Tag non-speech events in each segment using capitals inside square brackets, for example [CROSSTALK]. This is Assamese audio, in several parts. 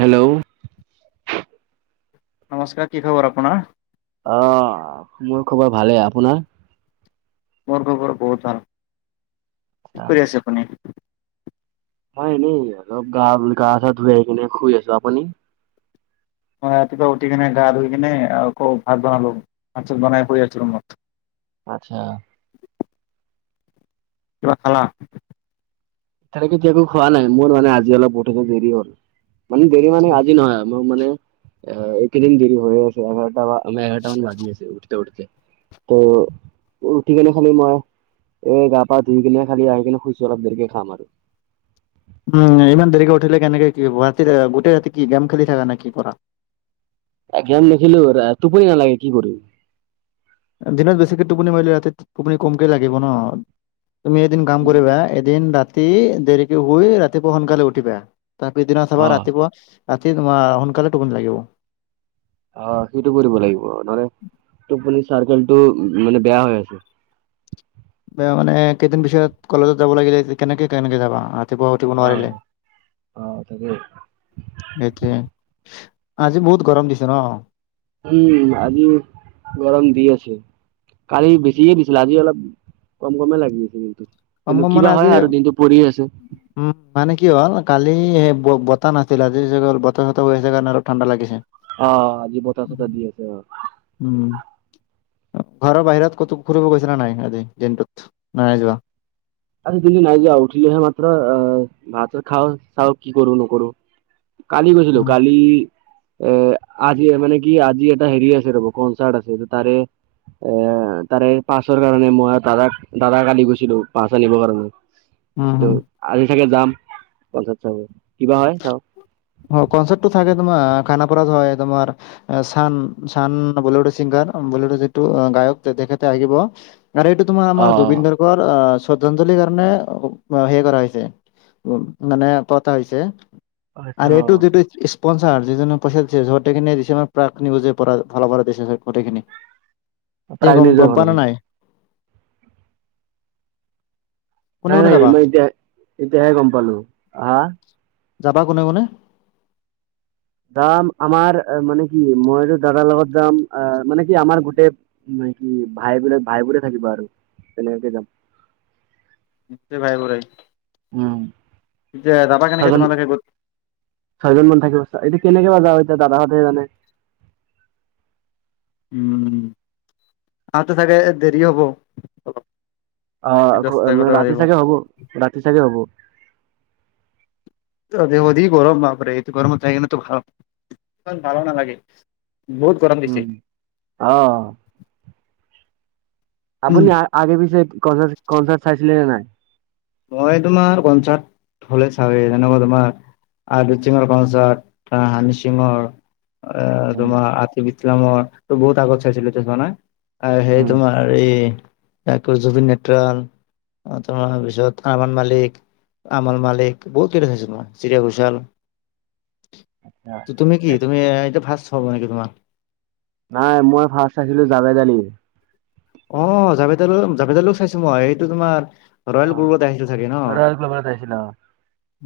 হেল্ল'। নমস্কাৰ, কি খবৰ আপোনাৰ? অ' মোৰ খবৰ ভালেই। আপোনাৰ? মোৰ খবৰ বহুত ভাল। কি কৰি আছে আপুনি? মই এনেই অলপ গা গা চা ধুই কিনে শুই আছোঁ। আপুনি? মই ৰাতিপুৱা উঠি কিনে, গা ধুই কিনে আকৌ ভাত বনালোঁ, ভাত চাত বনাই শুই আছোঁ ৰুমত। আচ্ছা। কিবা খালা? [UNINTELLIGIBLE] খোৱা নাই, মোৰ মানে আজি অলপ উঠোতে দেৰি হ'ল, মানে দেৰি মানে আজি নহয় আ। মোৰ মানে এ, এইকেদিন দেৰি হৈয়ে আছে [UNINTELLIGIBLE] আমাৰ এঘাৰটা মান বাজি আছে উঠোতে উঠোতে, ত' উঠি কেনে [UNINTELLIGIBLE] এই গা পা ধুই কিনে খালি আহি কিনে শুইছোঁ, অলপ দেৰিকে খাম আৰু। উম, ইমান দেৰিকে উঠিলে কেনেকে কি হ'ব। গোটেই ৰাতি কি গেম খেলি থাকা নে কি কৰা? এ, গেম নেখেলো। ৰা টোপনি নালাগে কি কৰিম। দিনত বেছিকে টোপনি মাৰিলি ৰাতি টোপনি কমকে লাগিব ন'। তুমি এদিন কাম কৰিবা এদিন ৰাতি দেৰিকে শুই ৰাতিপুৱা সোনকালে উঠিবা তাৰ পিছদিনা চাবা অ' ৰাতিপুৱা ৰাতি তোমাৰ সোনকালে টোপনি লাগিব। অ' সেইটো কৰিব লাগিব নহ'লে টোপনি চাৰ্কেলটো মানে বেয়া হৈ আছে। মানে কেইদিন পিছত কলেজত যাব লাগিল কেনেকে কেনেকে যাবা? ৰাতিপুৱা উঠিব নোৱাৰিলে। অ', অ' তাকেই। ঠিকে। আজি বহুত গৰম দিছে ন'? উম, আজি গৰম দি আছে। কালি বেছিয়ে দিছিল, আজি অলপ কম কমে লাগি আছে কিন্তু। কম কিন্তু কম মানে কিবা আজি হয় আৰু দিনটো পৰি আছে। উম, মানে কি হ'ল কালি সেই বতাহ নাছিলে আজি [UNINTELLIGIBLE] বতাহ চতাহ বৈ আছে কাৰণে আৰু ঠাণ্ডা লাগিছে। অ' আজি বতাহ চতাহ দি আছে অ'। উম, ঘৰৰ বাহিৰত ক'তো ফুৰিব গৈছিলা নে নাই আজি দিনটোত না নাই যোৱা? আজি দিন নাই যোৱা, উঠিলোহে মাত্ৰ। আ, ভাত চাত খাওঁ চাও কি কৰোঁ নকৰোঁ। কালি গৈছিলোঁ, উম কালি এ, আজি মানে কি আজি এটা হেৰি আছে ৰ'ব কনচাৰ্ট আছে ত' তাৰে এ, তাৰে পাছৰ কাৰণে মই দাদাক দাদাক কালি গৈছিলোঁ। পাছ আনিবৰ কাৰণে। হম ত' আজি চাগে যাম পঞ্চায়ত চাব, কিবা হয় চাওঁ। অ' কনচাৰ্টটো থাকে তোমাৰ খানাপাৰাত হয় তোমাৰ চান, চান বলিউডৰ চিংগাৰ, বলিউডৰ যিটো গায়ক তেখেতে আহিব। আৰু এইটো তোমাৰ আমাৰ অ', জুবিন গাৰ্গৰ আ, শ্ৰদ্ধাঞ্জলিৰ কাৰণে সেই কৰা হৈছে। উম, মানে পতা হৈছে অ', আচ্ছা আৰু অ'। এইটো যিটো স্পনচাৰ যিজনে পইচা দিছে, যতোখিনি দিছে প্ৰাক নিউজৰ পৰা ফালৰ পৰা দিছে গোটেইখিনি। [INAUDIBLE] তে গম প্ৰাগনিউজৰ গম ফালৰ পোৱানে পৰা। নাই? কোনে নাই কোনে নাই যাবা মই এতিয়া, এতিয়াহে গম পালোঁ। হা? যাবা কোনে কোনে? যাম আমাৰ মানে কি মইতো দাদাৰ লগত যাম আ, মানে কি আমাৰ গোটেই নেকি ভাইবোৰ ভাইবোৰে থাকিব আৰু তেনেকে যাম। গোটেই ভাইবোৰেই। উম' কেনেকে চাগন- তোমালোকে গোট ছয়জন মান থাকিব, এতিয়া কেনেকে বা যাওঁ এতিয়া দাদাহঁতেহে জানে। উম' আৰুতো চাগে দেৰি হব অলপ। অঁ' আকৌ দহটা মানে এঘাৰটা ৰাতি বাজিব চাগে হব, ৰাতি চাগে হব। যি গৰম বাপৰে এইটো গৰমত যাই কিনেটো ভাল ইমান ভালো নালাগে বহুত- গৰম দিছে উম' অঁ' উম, আপুনি আগে পিছে কনাৰট কনচাৰ্ট চাইছিলে নে নাই? মই তোমাৰ কনচাত হলে চাওঁৱে। যেনেকুৱা তোমাৰ- আদিত সিঙৰ কনচাৰ্ট হানি সিঙৰ। আহ উম, তোমাৰ আতিফ ইছলামৰ ত' বহুত আগত চাইছিলো এতিয়া চোৱা নাই। আৰু সেই উম। তোমাৰ এই জুবিন নেট্ৰাল তোমাৰ পিছত- আৰমান মালিক আমল মালিক বহুত কেইটা চাইচো তোমাৰ চিৰিয়া ঘোষাল। ত' তুমি কি তুমি এতিয়া ফাষ্ট হব নেকি তোমাৰ? নাই মই ফাৰ্ষ্ট চাইছিলো জাবেদালি। অঁ জাবেদ আলি জাবেদ আলি চাইছো মই এইটো তোমাৰ- ৰয়েল অ' গুগলত আহিছো চাগে ন। ৰয়েল ক্লাবত চাইছিলা?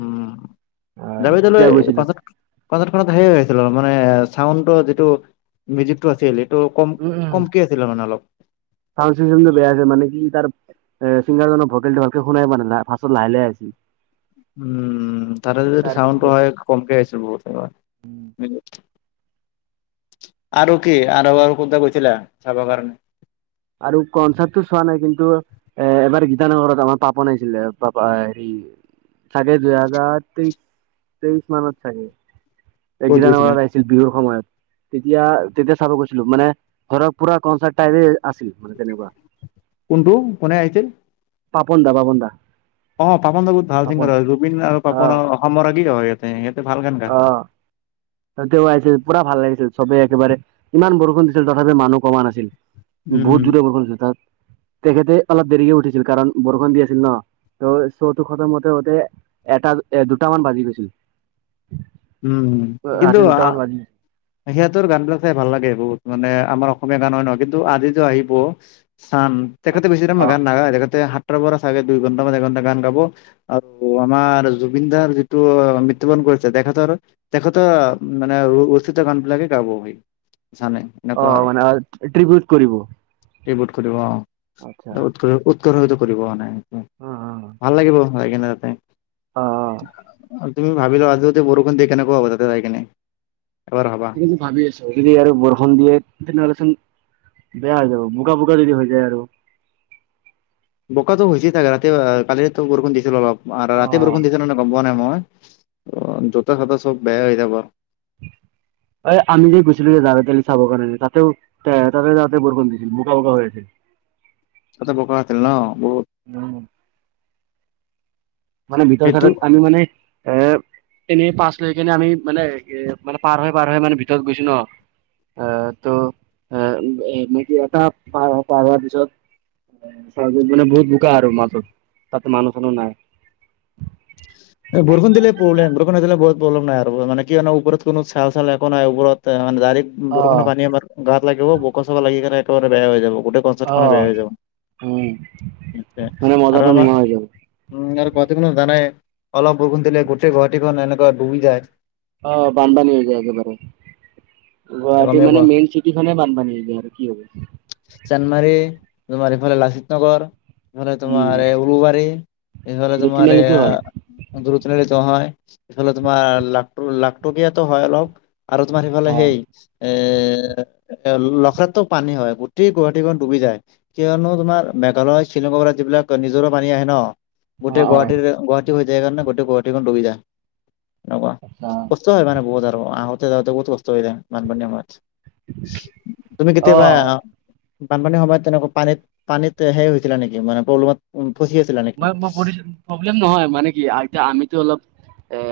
উম' হয় যাবেদ আলি তেতিয়া গৈছিলো পাছত- পাছৰ খনত ধেই হৈছিল মানে চাউণ্ডৰ যিটো মিউজিকটো আছিল সেই- টো কম উম উম কমকেই আছিলে মানে অলপ। চাউণ্ড চিচটেমটো বেয়া আছে মানে কি তাৰ- এ চিংগাৰজনৰ ভকেলটো ভালকে শুনাই পোৱা নাই ফাছত লাহে লাহে আহিছিল। উম' তাতে যদি এইটো চাউণ্ডটো তাৰপিছত হয় কমকে আহিছিল বহুত তোমাৰ। আৰু কি আৰু কৰবাত গৈছিলা চাবৰ কাৰণে। আৰু কনচাৰ্টটো চোৱা নাই কিন্তু, - এ এবাৰ গীতানগৰত আমাৰ পাপন নাইছিলে পাপা হেৰি- চাগে দুই হাজাৰ তেইছ তেইছ মানত চাগে ক'ত এগিজানাবাৰ গৈছিলা? আইচ- ছিল বিহুৰ সময়ত তেতিয়া তেতিয়া চাব গৈছিলো মানে ধৰক পুৰা কনচাৰ্ট টাইপে- আছিল মানে তেনেকুৱা। কোনটো কোনে আহিছিল? পাপন দা পাপন দা। অঁ, পাপন দা বহুত ভাল পাপন ছিংগাৰ হয়, জুবিন আৰু অ পাপনৰ অসমৰাগী হয় ইয়াতে সিহঁতে ভাল গান অ গায়। তেওঁ আহিছিল পুৰা ভাল লাগিছিল চবেই একেবাৰে ইমান বৰষুণ দিছিল তথাপি মানুহ কমা নাছিল। উম, বহুত জোৰে বৰষুণ দিছিল তাত তেখেতে অলপ দেৰিকে উঠিছিল কাৰণ বৰষুণ দি আছিল ন। ত' শ্ব'টো খতম হওঁতে হওঁতে এটা এ দুটামান বাজি গৈছিল। উম' কিন্তু ৰাতি দুটামান আ- বাজি তেখেতৰ গান বিলাক চাই ভাল লাগে বহুত মানে আমাৰ অসমীয়া গান হয় নহয় কিন্তু আজিতো আহিব- চান তেখেতে বেছি টাইম অ গান নাগায় তেখতে সাতটাৰ পৰা চাগে দুই ঘণ্টা বা একঘণ্টা গান গাব- আকৌ আমাৰ জুবিন দাৰ যিটো মৃত্যুবৰণ কৰিছে দেখাত- তৰ তেখেত মানে উস্থিত গান বিলাকে গাবহি জানে। অ এনেকুৱা অ, আৰু মানে আৰত ট্ৰিবিউট কৰিব। এইবোধ কৰিব আচ্ছা অঁহ উৎ উৎকৰ্ষতো কৰিব মানে, অ অ ভাল লাগিব। লৈ কিনে তাতে, অ তুমি ভাবিলোৱা য'ত - বৰুষণ দি কেনেকৈ হব তাতে আই কিনে? এবাৰ ভাবা। ভাবি আছো যদি আৰু বৰষণ দিয়ে তেনেহ'লেচোন- বেয়া হৈ যাব, বোকা, বোকা যদি হৈ যায় আৰু বোকাতটো হৈছে থাকে ৰাতি আ, কালি ৰাতিটো বৰষুণ দিছিল অলপ আ, ৰাতি বৰ অ শুন দিছে নাই গম পোৱা নাই মই, অ', জোতা চোতা চব বেয়া হৈ যাব। [UNINTELLIGIBLE] এই আমি যে গৈছিলো, যে জাৰৰ কালি চাবৰ কাৰণে তাতেও এ, তাতে যাওঁতেও বৰষুণ দিছিল বোকা বোকা হৈ আছিল। [INAUDIBLE] তাতে বোকা হৈছিল ন, বহুত। উম। মানে ভিতৰত সেইটো চাইডত, আমি মানে এ, এনেই পাচ লৈ কেনে আমি মানে এ মানে পাৰ হৈ, পাৰ হৈ, মানে ভিতৰত গৈছো ন অ', ত' এ, [UNINTELLIGIBLE] মেকি এটা পাৰ, পাৰ হোৱাৰ পিছত চঞ্জী মানে বহুত বোকা আৰু মাজত, তাতে মানুহ চানুহ নাই। [UNINTELLIGIBLE] বৰষুণ দিলে প্ৰবলেম, বৰষুণ নিদিলে বহুত প্ৰবলেম নাই আৰু মানে কি হয় ন, ওপৰত কোন চাল, চাল একো নাই ওপৰতে মানে ডাইৰেক্ট অ বৰষুণৰ পানী আমাৰ গাত লাগিব, বোকা চোকা লাগি কেনে একেবাৰে বেয়া হৈ যাব, গোটেই কনচাৰ্ট অ খনে বেয়া হৈ যাব, উম মানে আৰু মজাটো আমা নোহোৱা হৈ যাব উম, আৰু গুৱাহাটী খনু জানাই অলপ বৰষুণ দিলে, গোটেই গুৱাহাটীখন এনেকুৱা ডুবি যায় অ', বানপানী হৈ যায় একেবাৰে। গুৱাহাটী গমেই মানে পোৱা মেইন চিটি খনে বানপানী হৈ যায় আৰু কি হ'ব চানমাৰী তোমাৰ ইফালে লাচিত নগৰ এইফালে উম তোমাৰ উলুবাৰী, এইফাল যদি তোমাৰ তিনিআলিটো হয় এইয়া [UNINTELLIGIBLE] হয়, এইফালে তোমাৰ লাকত' লাখত'কিয়াতো হয় অলপ আৰু তোমাৰ অ সিফালে সেই এ, লখৰাটো পানী হয়, গোটেই গুৱাহাটীখন ডুবি যায় কিয়নো, তোমাৰ মেঘালয় শ্বিলংৰ পৰা, যিবিলাক নিজৰ পানী আহে ন অ গোটেই অ গুৱাহাটীৰ, গুৱাহাটী হৈ যায় কাৰণে, গোটেই গুৱাহাটীখন ডুবি যায়, এনেকুৱা আচ্ছা কষ্ট হয় মানে বহুত আৰু, আহোঁতে যাওঁতে বহুত কষ্ট হৈ যায়, বান পানী সময়ত। তুমি কেতিয়াবা অ আহা বানপানীৰ সময়ত তেনেকুৱা পানীত, পানীত হেই হৈছিলে নেকি, মানে প্ৰব্লেমত উম, ফচি আছিলা নি মই, মই পৰিছোঁ প্ৰব্লেম নহয়, মানে কি আইটিয়া আমিতো অলপ, এ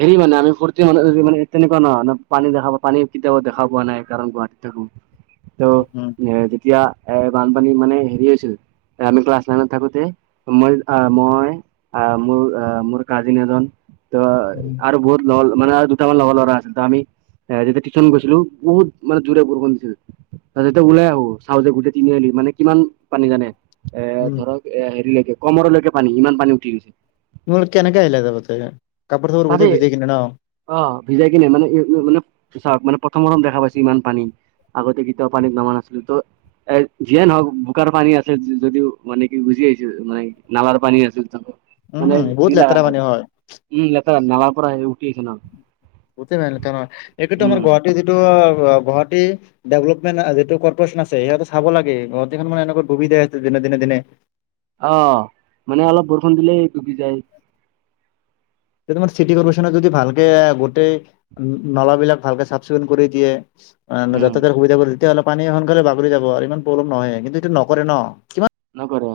হেৰি মানে আমি ফূৰ্তি মানুহ [UNINTELLIGIBLE] মানে তেনেকোৱা নহয় ন পানী দেখা পোৱ পানী কেতিয়াও দেখা পোৱা নাই, কাৰণ গুৱাহাটিত থাকো ত' উম এ, যেতিয়া এ, বানপানী মানে হেৰি হৈছিল, আমি ক্লাছ নাইনত থাকোত তে মই অ', মই অ', মোৰ অ', মোৰ কাজিন এজন ত' উম আৰু বহুত লল, মানে দুটামান লগৰ ল'ৰা আছিল, ত' আমি হেৰি যেতিয়া টিওছন গৈছিলো, বহুত মানে জোৰে বৰষুণ দিছিল তাৰপিছত যেতিয়া ওলাই আহো চাওঁতে গোটেই তিনিআলি, মানে কিমান পানী জানে এ, উম ধৰক এ, হেৰিলৈকে কমৰলৈকে পানী, ইমান পানী উঠি গৈছে ঘৰত কেনেকে আহিলা [UNINTELLIGIBLE] কাপোৰ চাপুৰ তাতে গোটে ভিজাই কিনে ন অ', ভিজাই কিনে, মানে [UNINTELLIGIBLE] মানে চাওক, মানে প্ৰথম, প্ৰথম দেখা পাইছো ইমান পানী। আগতে কেতিয়াও পানী নমা নাছিলো, ত' এ, যিয়ে নহওক বোকাৰ পানী আছে যদিও, মানে কি ভিজি আহিছো, মানে নালাৰ পানী আছিল পোনে উম, বহুত লেতেৰা [UNINTELLIGIBLE] নাই, পানী হয়। উম, লেতেৰা নালাৰ পৰা হেৰী উটি আহিছে ন [UNINTELLIGIBLE] একটোতো উম আমাৰ গুৱাহাটী যিটো আ, ৱা গুৱাহাটী ডেভলপমেণ্ট যিটো কৰ্পৰেচন আছে সিহতে চাব লাগে গুৱাহাটীখন মানে এনেকুৱা ডুবি যায় আছে দিনে দিনে দিনে অ', মানে অলপ বৰষুণ দিলেই ডুবি যায় তোমাৰ চিটি কৰ্পৰেচনৰ যদি ভালকে গটেই নলাবিলাক ভালকে চাফ চিকুণ কৰি দিয়ে আ উম যাতাজাৰ সুবিধা কৰি দিয়ে ন। তেতিয়া হলে পানী সোনকালে বাগৰি যাব, আৰু ইমান পলম নহয় কিন্তু এইটো নকৰে ন কিমান নকৰে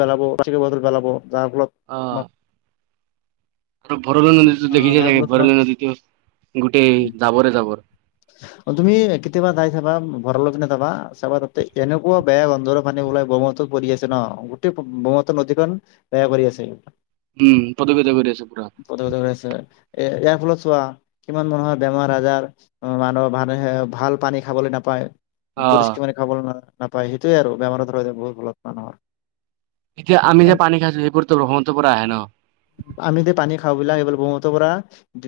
পেলাব, প্লাষ্টিকৰ বটল পেলাব যাৰ ফলত তোমাৰ অ' আৰু ভৰলো নদীতো দেখি চাগে যাই যাৰ থাকে ফলত ভৰল তোমাৰ নদীতো, গোটেই জাবৰে জাবৰ। অ', তুমি কেতিয়াবা যাই চাবা ভৰলো পিনে যাবা, চাবা তাতে এনেকুৱা বেয়া গন্ধৰ পানী ওলাই ব পৰি আছে ন, গোটেই ব্ৰহ্মপুত্ৰ নদীখন বেয়া কৰি আছে উম পদবেত কৰি আছে পুৰা। [UNINTELLIGIBLE] এ ইয়াৰ ফলত চোৱা। কিমান মানুহৰ বেমাৰ আজাৰ মানুহ মানুহে ভাল পানী খাবলৈ নাপায়। অ পৰিষ্কাৰ মানে খাবলৈ ন নাপায় সেইটোৱে আৰু বেমাৰৰ ধৰ বহুত ভলত মানুহ হয়। এতিয়া আমি যে পানী খাইছো সেইবোৰ ত' ব্ৰহ্মপুত্ৰৰ পৰা আহে ন? আমি যে পানী খাওঁ বিলাক এই ব্ৰহ্মপুত্ৰৰ পৰা।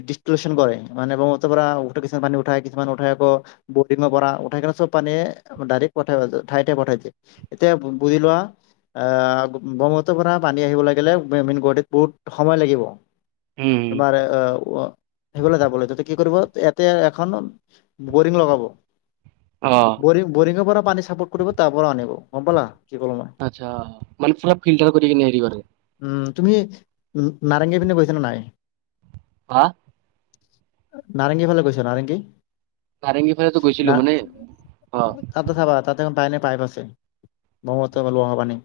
ডিচক্লুচন কৰে মানে ব্ৰহ্মপুত্ৰৰ পৰা উঠ কিছুমান পানী উঠাই কিছুমান উঠাই আকৌ। বৰিংৰ পৰা উঠাই কিনে চব পানীয়ে ডাইৰেক্ট পঠাই ঠাই ঠাই পঠাইছে। এতিয়া বুজিলোৱা আহ ব্ৰহ্মপুত্ৰৰ পৰা পানী আহিব লাগিলে মানে গুৱাহাটীত বহুত সময় লাগিব। উম। তোমাৰ আহ সেইবোৰ যাব লাগে তেতিয়া কি কৰিব এতে এখন বৰিং লগাব। অ'। বৰিং বৰিঙৰ পৰা পানী চাপৰ্ট কৰিব তাৰ পৰা আনিব, গম পালা কি কলোঁ মই আচ্ছা, মানে পুৰা ফিল্টাৰ কৰি কেনে হেৰি কৰে উম', তুমি নাৰেংগী পিনে গৈছা নে নাই? হা নাৰেংগী ফালে গৈছ নাৰেংগী নাৰেংগী ফালেতো গৈছিলো ন মানে অ ত চাবা তাতে পাই পাইপ আছে ব্ৰহ্মপুত্ৰ লোৱা হোৱা পানী।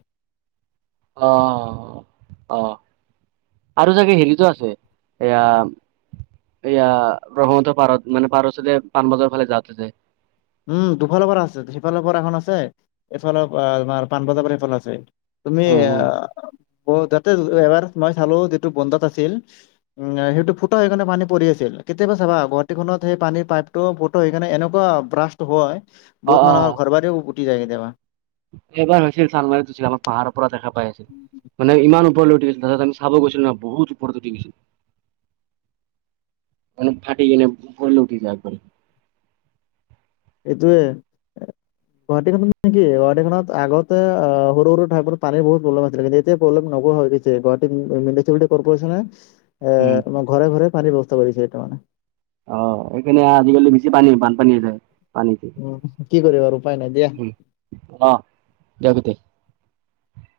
অ' অহ। আৰু চাগে হেৰিতো আছে এয়া এয়া ব্ৰহ্মপুত্ৰ পাৰত মানে পাৰৰচতে পাণবজাৰ ফালে যাতে যে উম দুফালৰ পৰা আছে সিফালৰ পৰা এখন আছে এফালৰ পৰা আমাৰ পাণবজাৰ পৰা এফালে আছে। তুমি উম উম যাতে এবাৰ মই চালো যিটো বন্ধত আছিল। উম সেইটো ফুটা সেইকাৰণে পানী পৰি আছিল কেতিয়াবা চাবা গুৱাহাটী খনত সেই পানীৰ পাইপ ফটো সেইকাৰণে এনেকুৱা ব্ৰাষ্ট হয় অ বহুত মানুহৰ ঘৰ বাৰিও পুটি যায় কেতিয়াবা। এবাৰ হৈছিল চানমাৰিত হৈছিল আমাৰ পাহাৰৰ পৰা দেখা পাই আছিল। মানে ইমান ওপৰলৈ উঠি গৈছিল তাতে আমি চাব গৈছিলো নহ বহুত ওপৰত উঠি গৈছিল। মানে ফাটি কিনে ওপৰলে উঠি যাব পাৰে। এইটোৱে। [INAUDIBLE] গুৱাহাটী খনত নেকি গুৱাহাটী খনত আগতে অ' সৰু সৰু ঠাইত পানীৰ বহুত প্ৰব্লেম আছিলে কিন্তু এতিয়া প্ৰব্লেম নোহোৱা হৈছে। গুৱাহাটী [UNINTELLIGIBLE] এ উম ম ঘৰে ঘৰে পানীৰ ব্যৱস্থা কৰিছে মানে। অ' সেইকাৰণে আজিকালি বেছি পানী বানপানী যায় পানীতে। উম কি কৰিব আৰু উপায় নাই দিয়া। উম, অ', দিয়া গোতে।